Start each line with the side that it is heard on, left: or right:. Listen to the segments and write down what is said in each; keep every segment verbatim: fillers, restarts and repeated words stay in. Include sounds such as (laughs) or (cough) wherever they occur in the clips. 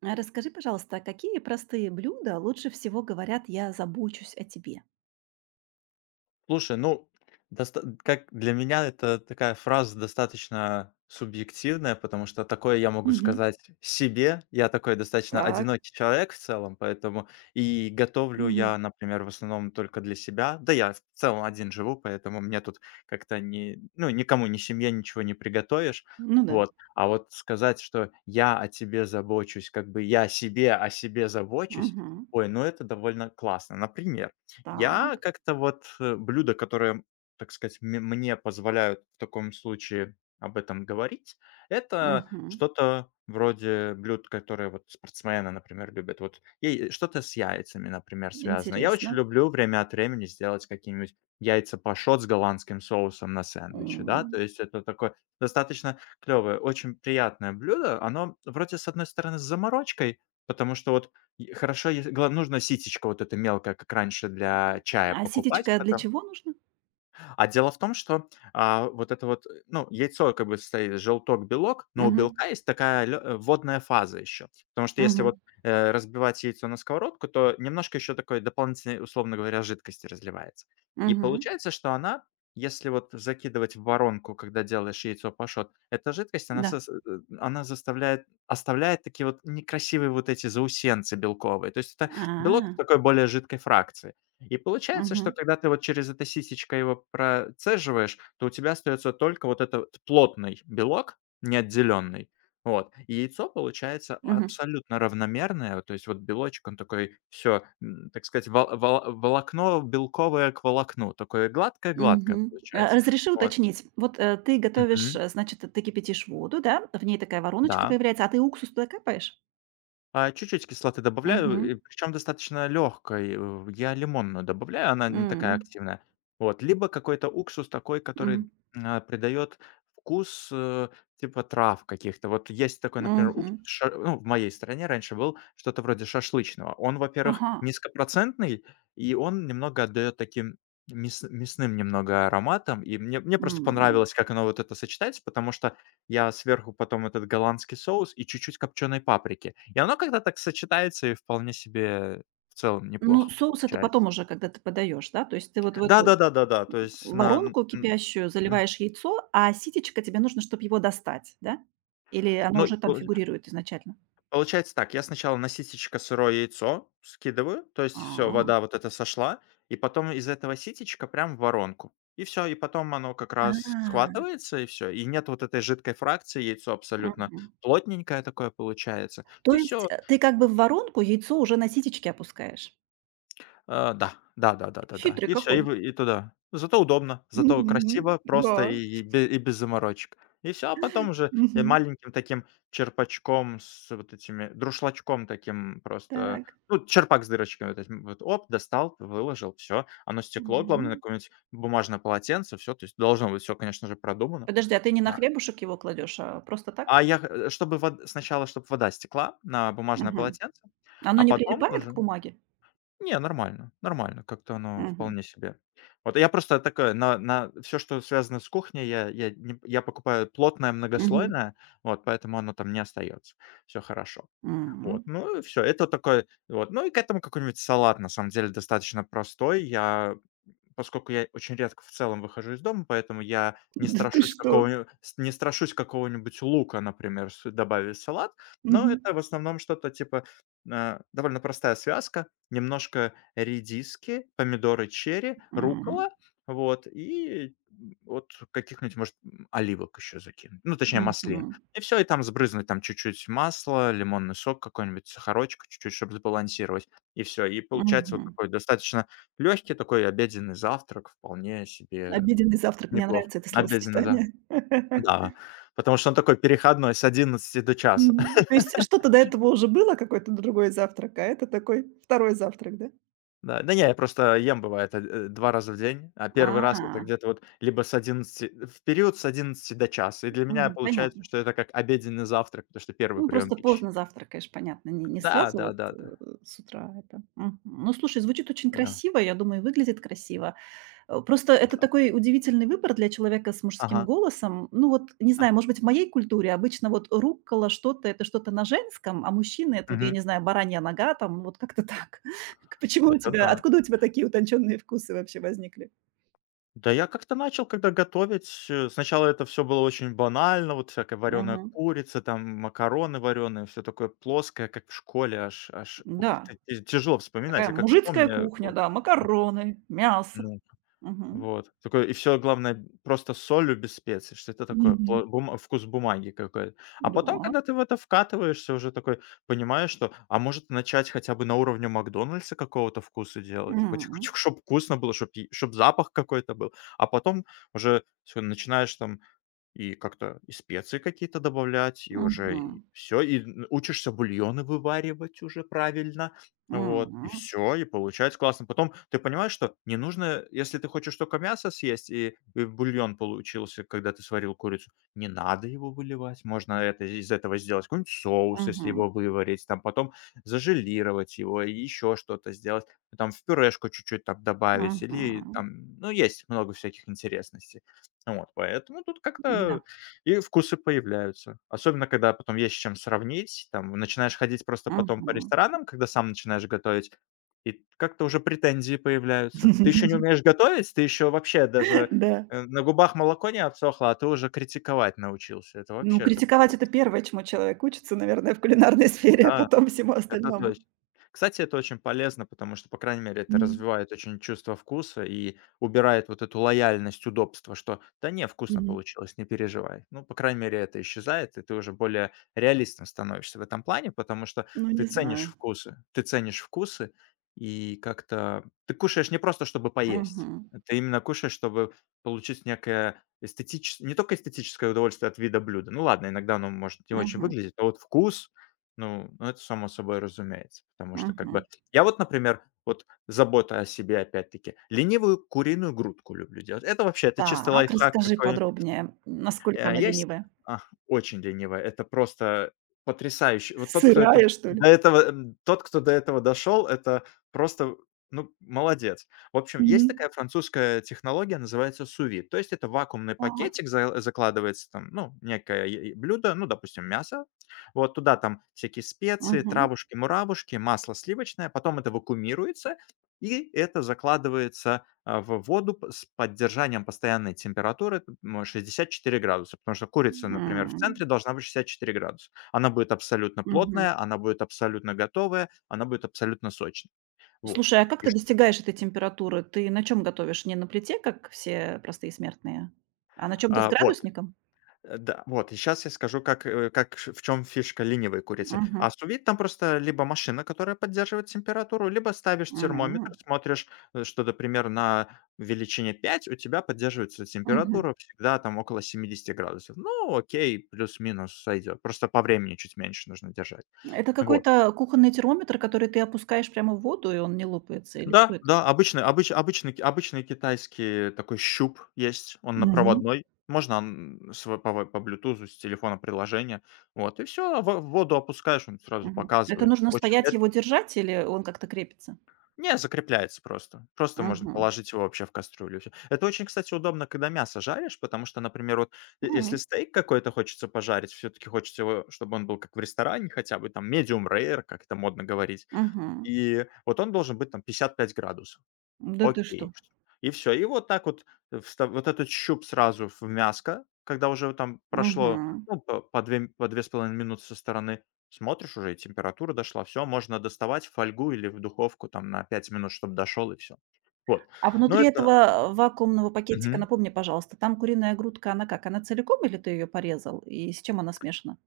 right: А расскажи, пожалуйста, а какие простые блюда лучше всего говорят «я забочусь о тебе»?
left: Слушай, ну, доста как для меня это такая фраза достаточно субъективная, потому что такое я могу
right: Мгм.
left: сказать себе. Я такой достаточно
right: Так.
left: одинокий человек в целом, поэтому и готовлю
right: Мгм.
left: я, например, в основном только для себя. Да я в целом один живу, поэтому мне тут как-то не ну, никому, ни семье ничего не приготовишь.
right: Ну да.
left: Вот. А вот сказать, что я о тебе забочусь, как бы я себе о себе забочусь,
right: Мгм.
left: ой, ну это довольно классно. Например. Я
right: Так.
left: как-то вот, э, блюда, которые, так сказать, ме мне позволяют в таком случае об этом говорить, это
right: Мгм.
left: что-то вроде блюд, которые вот спортсмены, например, любят. Вот и что-то с яйцами, например, связано. Я очень
right: Интересно.
left: люблю время от времени сделать какие-нибудь яйца пашот с голландским соусом на сэндвиче, да. То
right: М.
left: есть это такое достаточно клевое, очень приятное блюдо. Оно вроде, с одной стороны, с заморочкой, потому что вот и хорошо, если гла нужно ситечко вот это мелкое, как раньше для чая
right: А
left: покупать,
right: ситечка для
left: потом
right: чего нужна?
left: а дело в том, что, а, вот это вот, э, ну, яйцо как бы состоит из желток, белок, но у
right: Мгм.
left: белка есть такая лё э, водная фаза еще. Потому что если вот,
right: Мгм.
left: э, разбивать яйцо на сковородку, то немножко еще такой дополнительной, условно говоря, жидкости разливается. И
right: Мгм.
left: получается, что она, если вот закидывать в воронку, когда делаешь яйцо пашот, эта жидкость, она
right: Да.
left: сос э, э, она заставляет оставляет такие вот некрасивые вот эти заусенцы белковые. То есть это белок в
right: А.
left: такой более жидкой фракции. И получается, что
right: Мгм.
left: когда ты вот через это ситечко его процеживаешь, то у тебя остается только вот этот вот плотный белок, неотделенный. Вот. И яйцо получается
right: Мгм.
left: абсолютно равномерное. То есть вот белочек, он такой, все, так сказать, вол- вол- волокно белковое к волокну. Такое гладкое-гладкое
right: Мгм. А,
left: получается.
right: разреши
left: Вот.
right: уточнить. Вот, э, ты готовишь,
left: Мгм.
right: э, значит, ты кипятишь воду, да? В ней такая вороночка
left: Да.
right: появляется, а ты уксус туда капаешь?
left: А, чуть-чуть кислоты
right: Мгм.
left: добавляю, причем достаточно легкой. В я лимонную добавляю, она не такая
right: М.
left: активная. Вот, либо какой-то уксус такой, который, а, придает вкус, э, типа трав каких-то. Вот есть такой, например, уксус,
right: Мгм.
left: ша ну, в моей стране раньше был что-то вроде шашлычного. Он, во-первых,
right: Ага.
left: низкопроцентный, и он немного отдает таким мяс мясным немного ароматом. И мне мне просто
right: М.
left: понравилось, как оно вот это сочетается, потому что я сверху потом этот голландский соус и чуть-чуть копченой паприки. И оно как-то так сочетается и вполне себе в целом
right: Ну,
left: неплохо
right: соус — это потом
left: получается.
right: уже, когда ты подаешь, да? То есть ты вот в эту
left: Да-да-да-да-да, то есть на н
right: воронку
left: н
right: кипящую
left: м.
right: заливаешь яйцо, а ситечко тебе нужно, чтобы его достать, да? Или оно
left: Ну, и
right: уже там
left: полу
right: фигурирует изначально?
left: получается так, я сначала на ситечко сырое яйцо скидываю, то есть все, вода
right: А.
left: вот эта сошла, и потом из этого ситечка прям в воронку. И все, и потом оно как раз
right: А.
left: схватывается, и все, и нет вот этой жидкой фракции, яйцо абсолютно
right: Мгм.
left: плотненькое такое получается.
right: То
left: И
right: есть,
left: все.
right: э, ты как бы в воронку яйцо уже на ситечке опускаешь.
left: А, да, да-да-да-да-да.
right: Хитрый
left: И все, и
right: какой.
left: вы и туда. Зато удобно, зато
right: Мгм.
left: красиво, просто и
right: Да.
left: и бе и без заморочек. И все, а потом уже и
right: Мгм.
left: маленьким таким черпачком с вот этими друшлачком таким просто,
right: Так.
left: ну, черпак с дырочками вот этим вот, оп, достал, выложил, все, оно стекло, главное, на
right: Мгм.
left: какое-нибудь бумажное полотенце, все, то есть должно быть все, конечно же, продумано.
right: Подожди, а ты не на
left: Да.
right: хлебушек его кладешь, а просто
left: А
right: так?
left: я х э, чтобы вод сначала, чтобы вода стекла на бумажное
right: Мгм.
left: полотенце,
right: Оно
left: а
right: не
left: потом
right: прилипает к
left: уже
right: бумаге?
left: не, нормально, нормально, как-то оно
right: Мгм.
left: вполне себе. Вот я просто такое на на все, что связано с кухней, я я не я покупаю плотное,
right: Мгм.
left: многослойное, вот, поэтому оно там не остается. Все хорошо. Вот,
right: М.
left: ну и всё, это такой вот. Ну и к этому какой-нибудь салат, на самом деле, достаточно простой. Я Поскольку я очень редко в целом выхожу из дома, поэтому я не
right: Да ты
left: страшусь
right: что?
left: какого-нибудь не страшусь какого-нибудь лука, например, с добавить в салат. Но
right: Мгм.
left: это в основном что-то типа, э, довольно простая связка: немножко редиски, помидоры черри,
right: М.
left: рукола, вот, и, вот каких-нибудь, может, м, оливок еще закинуть, ну, точнее, маслин.
right: Мгм.
left: И все и там сбрызнуть там чуть-чуть масла, лимонный сок какой-нибудь, сахарочка чуть-чуть, чтобы сбалансировать, и все и получается вот
right: Мгм.
left: такой достаточно легкий такой обеденный завтрак, вполне себе
right: Обеденный завтрак. Мне
left: неплох.
right: нравится это
left: Обеденный, да.
right: словосочетание.
left: Да,
right: (laughs)
left: потому что он такой переходной с одиннадцати до часа.
right: Мгм.
left: (laughs)
right: То есть что-то до этого уже было, какой-то другой завтрак, а это такой второй завтрак, да?
left: Да, да не, я просто ем, бывает, э, 2 раза в день, а первый раз это
right: А,
left: где-то вот либо с одиннадцати э, в период с одиннадцати до часа. И для меня
right: мгм,
left: получается,
right: понятно.
left: что это как обеденный завтрак, потому что первый
right: Ну,
left: прием
right: просто
left: пищи.
right: поздно завтракаешь, понятно, не не
left: Да,
right: сразу вот, э,
left: да-да-да.
right: с утра это. Мгм. Ну, слушай, звучит очень
left: Да,
right: красиво, я думаю, и выглядит красиво. Э, просто
left: да. Да,
right: это
left: да.
right: такой удивительный выбор для человека с мужским
left: Ага.
right: голосом. Ну вот, не
left: А.
right: знаю, может быть, в моей культуре обычно вот руккола что-то — это что-то на женском, а мужчины — это вот, я
left: Мгм.
right: не знаю, баранья нога там, вот как-то так. (laughs) Почему у
left: Это
right: тебя,
left: да.
right: откуда у тебя такие утонченные вкусы вообще возникли?
left: Да, я как-то начал, когда готовить, э, сначала это все было очень банально, вот всякая вареная
right: Мгм.
left: курица, там макароны вареные, все такое плоское, как в школе, аж аж, ух,
right: Да,
left: т т тяжело вспоминать.
right: такая
left: Я как
right: мужицкая
left: вспомню,
right: кухня,
left: э,
right: да, макароны, мясо.
left: ну
right: Мгм.
left: вот. Такое и все главное, просто с солью, без специй. Что это такое?
right: Мгм.
left: По бума Вкус бумаги какой-то. А потом,
right: Да.
left: когда ты в это вкатываешься, уже такой понимаешь, что, а может, начать хотя бы на уровне "Макдональдса" какого-то вкуса делать? Хоть
right: М.
left: чтобы вкусно было, чтобы чтобы запах какой-то был. А потом уже всё, начинаешь там и как-то и специи какие-то добавлять, и уже
right: Мгм.
left: и все, и н учишься бульоны вываривать уже правильно. Вот, и
right: Мгм.
left: все, и получается классно. Потом ты понимаешь, что не нужно, если ты хочешь только мясо съесть, и и бульон получился, когда ты сварил курицу, не надо его выливать. Можно это из этого сделать какой-нибудь соус, если
right: Мгм.
left: его выварить, там потом зажелировать его, и еще что-то сделать, там в пюрешку чуть-чуть там добавить или
right: Мгм.
left: там, ну, есть много всяких интересностей. Вот, поэтому тут
right: Да.
left: как-то и вкусы появляются. Особенно, когда потом есть с чем сравнить. Там начинаешь ходить просто потом по
right: Мгм.
left: ресторанам, когда сам начинаешь готовить, и как-то уже претензии появляются. Ты еще не
right: (laughs)
left: умеешь готовить, ты еще вообще даже,
right: Да.
left: э, на губах молоко не отсохло, а ты уже критиковать научился. Это
right: Ну,
left: вообще такое,
right: критиковать — это первое, чему человек учится, наверное, в кулинарной (laughs) сфере, а
left: да.
right: потом всему
left: Это
right: остальному.
left: точно. Кстати, это очень полезно, потому что, по крайней мере, это
right: Мгм,
left: развивает очень чувство вкуса и убирает вот эту лояльность удобства, что да не, вкусно
right: мгм.
left: получилось, не переживай. Ну, по крайней мере, это исчезает, и ты уже более реалистом становишься в этом плане, потому что
right: Ну,
left: ты
right: не
left: ценишь
right: знаю.
left: вкусы, ты ценишь вкусы, и как-то ты кушаешь не просто, чтобы поесть,
right: Мгм,
left: ты именно кушаешь, чтобы получить некое эстетическое, не только эстетическое удовольствие от вида блюда. Ну ладно, иногда оно может не очень
right: мгм,
left: выглядеть, но вот вкус ну, ну, это само собой разумеется, потому что как бы
right: мгм.
left: я вот, например, вот забота о себе опять-таки, ленивую куриную грудку люблю делать. Это вообще, это чистый
right: Так,
left: лайфхак
right: расскажи
left: какой.
right: подробнее, насколько
left: Э,
right: она
left: я с
right: ленивая?
left: а, Очень ленивая. Это просто потрясающе. Вот тот, кто это
right: Сырая, что ли?
left: до этого, м, тот, кто до этого дошел, это просто, ну, молодец. В общем, есть
right: Мгм.
left: такая французская технология, называется сous. То есть это вакуумный
right: Так.
left: пакетик, за закладывается там, ну, некое е е блюдо, ну, допустим, мясо. Вот туда там всякие специи,
right: Мгм.
left: травушки-муравушки, масло сливочное. Потом это вакуумируется, и это закладывается а, в воду п с поддержанием постоянной температуры т м, 64 градуса, потому что курица, например, в
right: М.
left: центре должна быть шестьдесят четыре градуса. Она будет абсолютно
right: Мгм.
left: плотная, она будет абсолютно готовая, она будет абсолютно сочная. Вот.
right: Слушай, а как
left: И
right: ты
left: ш
right: достигаешь этой температуры? Ты на чем готовишь? Не на плите, как все простые смертные, а на чем? То с
left: а, вот.
right: градусником?
left: Э, да, вот, и сейчас я скажу, как, э, как ш в чем фишка ленивой курицы. А
right: Мгм.
left: сувид там просто либо машина, которая поддерживает температуру, либо ставишь термометр,
right: М.
left: смотришь, э, что, например, на величине пять у тебя поддерживается
right: Мгм.
left: температура всегда там около 70 градусов. Ну, окей, плюс-минус сойдёт. Просто по времени чуть меньше нужно держать.
right: Это
left: Вот.
right: какой-то кухонный термометр, который ты опускаешь прямо в воду, и он не лопается, или что
left: Да,
right: это?
left: да, обычный обыч обычный ки- обычный китайский такой щуп есть, он на
right: Мгм.
left: проводной. Можно, он сво по по "Блютузу" с телефона приложение. Вот и все, в в воду опускаешь, он сразу
right: Мгм. Это
left: показывает.
right: нужно
left: Очень,
right: стоять
left: эт
right: его держать, или он как-то крепится?
left: Не, закрепляется просто. Просто можно
right: Мгм.
left: положить его вообще в кастрюлю и всё. Это очень, кстати, удобно, когда мясо жаришь, потому что, например, вот е если
right: М.
left: стейк какой-то хочется пожарить, все таки хочется его, чтобы он был как в ресторане хотя бы, там medium rare, как это модно говорить.
right: Мгм.
left: И вот он должен быть там 55 градусов.
right: Да ты что?
left: Окей. И все, и вот так вот э, вста вот этот щуп сразу в мяско, когда уже там прошло,
right: Мгм.
left: ну, по по две по две с половиной минуты со стороны. Смотришь уже, и температура дошла, все, можно доставать в фольгу или в духовку там на пять минут, чтобы дошел, и все. Вот.
right: А
left: Но
right: внутри
left: это
right: этого вакуумного пакетика,
left: Мгм.
right: напомни, пожалуйста, там куриная грудка, она как? Она целиком или ты ее порезал? И с чем она смешана?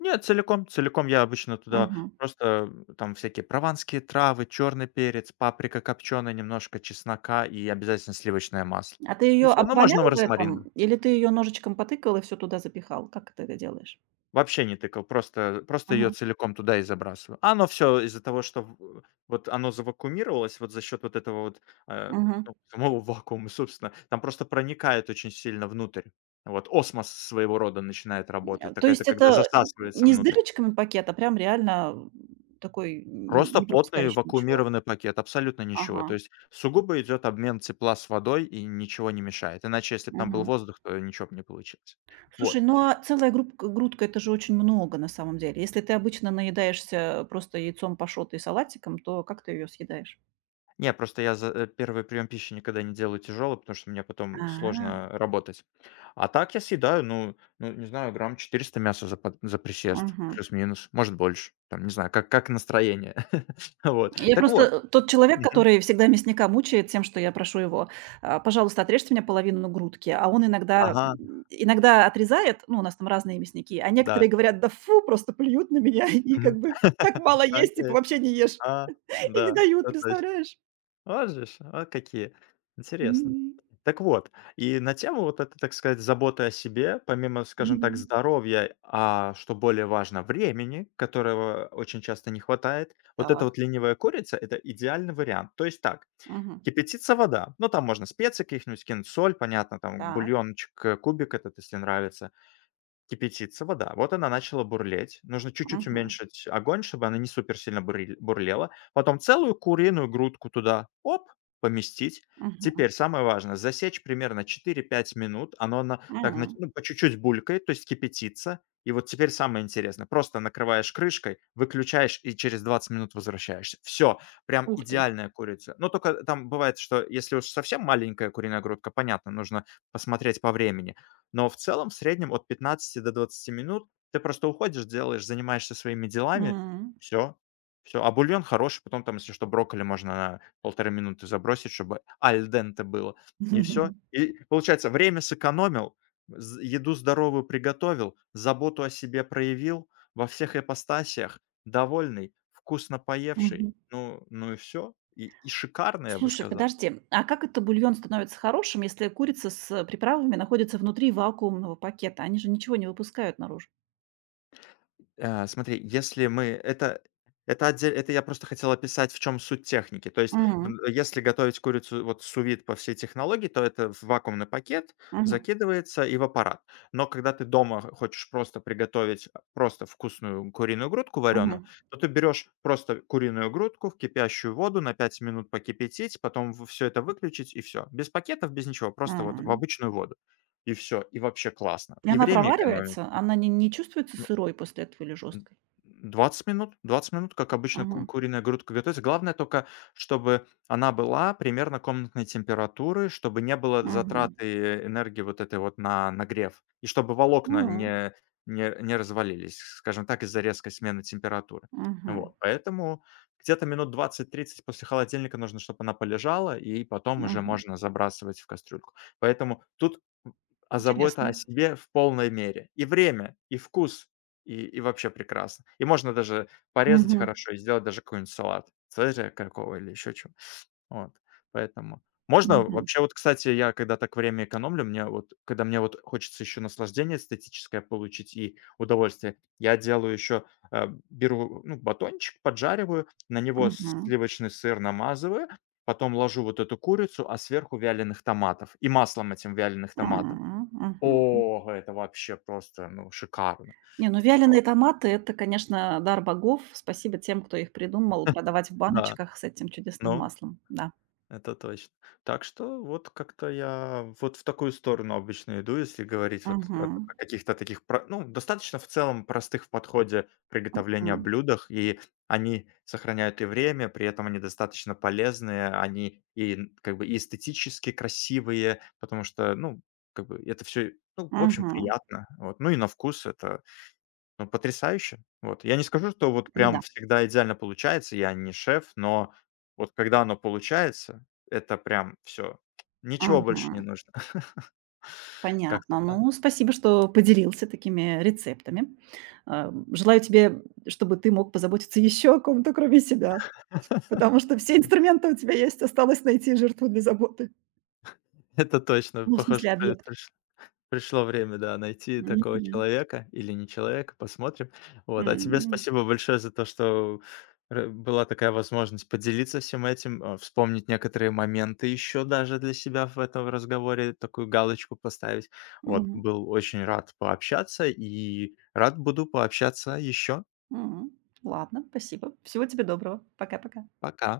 left: Нет, целиком, целиком я обычно туда
right: Мгм.
left: просто м, там всякие прованские травы, черный перец, паприка копченая, немножко чеснока и обязательно сливочное масло.
right: А ты
left: И
right: ее
left: все, ну, можно
right: обвалял в этом,
left: розмарина.
right: или ты ее ножичком потыкал и все туда запихал? Как ты это делаешь?
left: Вообще не тыкал, просто просто ее
right: Мгм.
left: целиком туда и забрасываю. А оно все из-за того, что в э, вот оно завакуумировалось вот за счет вот этого вот, э,
right: Мгм.
left: ну, самого вакуума, собственно, там просто проникает очень сильно внутрь. Вот осмос своего рода начинает работать.
right: Э, то
left: Так это
right: есть
left: когда
right: это н
left: засасывается
right: не с
left: внутрь.
right: дырочками пакет, а прям реально, м, такой н
left: Просто
right: не
left: плотный
right: пропускающий ничего.
left: вакуумированный пакет, абсолютно ничего.
right: Ага,
left: То есть сугубо идет обмен тепла с водой и ничего не мешает. Иначе, если б там был
right: мгм.
left: воздух, то ничего бы не получилось.
right: Слушай,
left: Вот.
right: ну, а целая грубка грудка — это же очень много на самом деле. Если ты обычно наедаешься просто яйцом пашотой и салатиком, то как ты ее съедаешь?
left: Не, просто я за э, первый прием пищи никогда не делаю тяжелый, потому что мне потом
right: А,
left: сложно работать. А так я съедаю, ну ну, не знаю, грамм четыреста мяса за под за присест,
right: мгм.
left: плюс-минус, может, больше. Там, не знаю, как как настроение. (laughs) Вот.
right: Я
left: Так
right: просто,
left: вот.
right: э, тот человек,
left: Мгм.
right: который всегда мясника мучает тем, что я прошу его: «А, пожалуйста, отрежьте мне половину грудки». А он иногда
left: Ага,
right: м, иногда отрезает, ну, у нас там разные мясники, а
left: да.
right: некоторые говорят: «Да фу!» Просто плюют на меня (laughs) и
left: Мгм.
right: как бы: «Так
left: (laughs)
right: мало есть, типа,
left: Окей.
right: вообще не ешь».
left: А,
right: (laughs) И не
left: да,
right: дают,
left: это точ.
right: представляешь?
left: Вот же ж, вот какие. Интересно.
right: Мгм.
left: Так вот, и на тему вот этой, так сказать, заботы о себе, помимо, скажем так,
right: Мгм.
left: здоровья, а что более важно, времени, которого очень часто не хватает, вот эта
right: Так.
left: вот ленивая курица- это идеальный вариант. То есть так,
right: Мгм.
left: кипятится вода, ну, там можно специи каких-нибудь кинуть, соль, понятно, там
right: Так.
left: бульончик, э, кубик этот, если нравится. Кипятится вода. Вот она начала бурлеть. Нужно чуть-чуть
right: Мгм.
left: уменьшить огонь, чтобы она не супер сильно буриль бурлела. Потом целую куриную грудку туда, оп, поместить.
right: Мгм.
left: Теперь самое важное- засечь примерно четыре-пять минут. Оно на так на
right: М.
left: ну, по чуть-чуть булькает, то есть кипятится. И вот теперь самое интересное. Просто накрываешь крышкой, выключаешь и через двадцать минут возвращаешься. Все, прям
right: Ух ты.
left: идеальная курица. Но только там бывает, что если уж совсем маленькая куриная грудка, понятно, нужно посмотреть по времени. Но в целом, в среднем, от пятнадцати до двадцати минут ты просто уходишь, делаешь, занимаешься своими делами.
right: М.
left: Все, все. А бульон хороший. Потом там, если что, брокколи можно на полторы минуты забросить, чтобы аль денте было. И все.
right: (laughs)
left: И получается, время сэкономил, з еду здоровую приготовил, заботу о себе проявил во всех ипостасях, довольный, вкусно поевший.
right: Мгм.
left: Ну ну и все. И и шикарно, я бы
right: Слушай,
left: сказал.
right: подожди, а как это бульон становится хорошим, если курица с приправами находится внутри вакуумного пакета? Они же ничего не выпускают наружу.
left: Э, смотри, если мы это это отдель это я просто хотел описать, в чем суть техники. То есть,
right: М,
left: м, если готовить курицу вот сous по всей технологии, то это в вакуумный пакет
right: мгм,
left: закидывается и в аппарат. Но когда ты дома хочешь просто приготовить, а, просто вкусную куриную грудку варёную,
right: мгм,
left: то ты берешь просто куриную грудку в кипящую воду, на пять минут покипятить, потом все это выключить и все. Без пакетов, без ничего, просто вот в
right: м.
left: обычную воду. И все. И вообще классно.
right: И
left: И
right: она
left: время экономится.
right: проваривается? Она не не чувствуется сырой после этого или
left: М,
right: жесткой?
left: двадцать минут двадцать минут, как обычно, ку
right: Мгм,
left: куриная грудка готовится. Главное только, чтобы она была примерно комнатной температуры, чтобы не было
right: мгм,
left: затраты энергии вот этой вот на нагрев, и чтобы волокна
right: м,
left: не не не развалились, скажем так, из-за резкой смены температуры.
right: мгм,
left: Вот, поэтому где-то минут двадцать-тридцать после холодильника нужно, чтобы она полежала, и потом уже
right: мгм.
left: можно забрасывать в кастрюльку. Поэтому тут, м, а, забота о
right: Интересно.
left: себе в полной мере. И время, и вкус, и и вообще прекрасно. И можно даже порезать
right: Мгм,
left: хорошо и сделать даже какой-нибудь салат. Цезаря какого или еще чего. Вот, поэтому можно
right: мгм,
left: вообще вот, кстати, я когда так время экономлю, мне вот когда мне вот хочется еще наслаждение эстетическое получить и удовольствие, я делаю еще, э, беру, ну, батончик, поджариваю, на него
right: мгм,
left: сливочный сыр намазываю, потом ложу вот эту курицу, а сверху вяленых томатов и маслом этим вяленых томатов.
right: м, мгм.
left: О, это вообще просто, ну, шикарно.
right: Не, ну вяленые
left: Вот,
right: томаты — это, конечно, дар богов. Спасибо тем, кто их придумал продавать в
left: да.
right: баночках с этим чудесным
left: Ну,
right: маслом. Да.
left: это точно. Так что вот как-то я вот в такую сторону обычно иду, если говорить вот о
right: Мгм,
left: о каких-то таких, про- ну, достаточно в целом простых в подходе приготовления
right: мгм,
left: блюдах, и они сохраняют и время, при этом они достаточно полезные, они и н- как бы и эстетически красивые, потому что, ну, как бы это все, ну, в общем,
right: мгм.
left: приятно. Вот. Ну и на вкус это ну, потрясающе. Вот. Я не скажу, что вот прям
right: Да,
left: всегда идеально получается, я не шеф, но вот когда оно получается, это прям все. Ничего больше не
right: мгм.
left: нужно. (laughs) Как-то
right: Понятно.
left: так.
right: Ну, спасибо, что поделился такими рецептами. А, желаю тебе, чтобы ты мог позаботиться еще о ком-то, кроме себя, потому что все инструменты у тебя есть, осталось найти жертву для заботы.
left: Это точно.
right: Ну, в
left: Похоже,
right: смысле, объект.
left: (laughs) пришло время, да, найти такого
right: Мгм.
left: человека или не человека, посмотрим. Вот, а тебе
right: М,
left: спасибо большое за то, что р была такая возможность поделиться всем этим, э, вспомнить некоторые моменты еще даже для себя в этом разговоре, такую галочку поставить. Вот,
right: мгм,
left: был очень рад пообщаться и рад буду пообщаться еще.
right: мгм. Ладно, спасибо. Всего тебе доброго. Пока-пока.
left: Пока.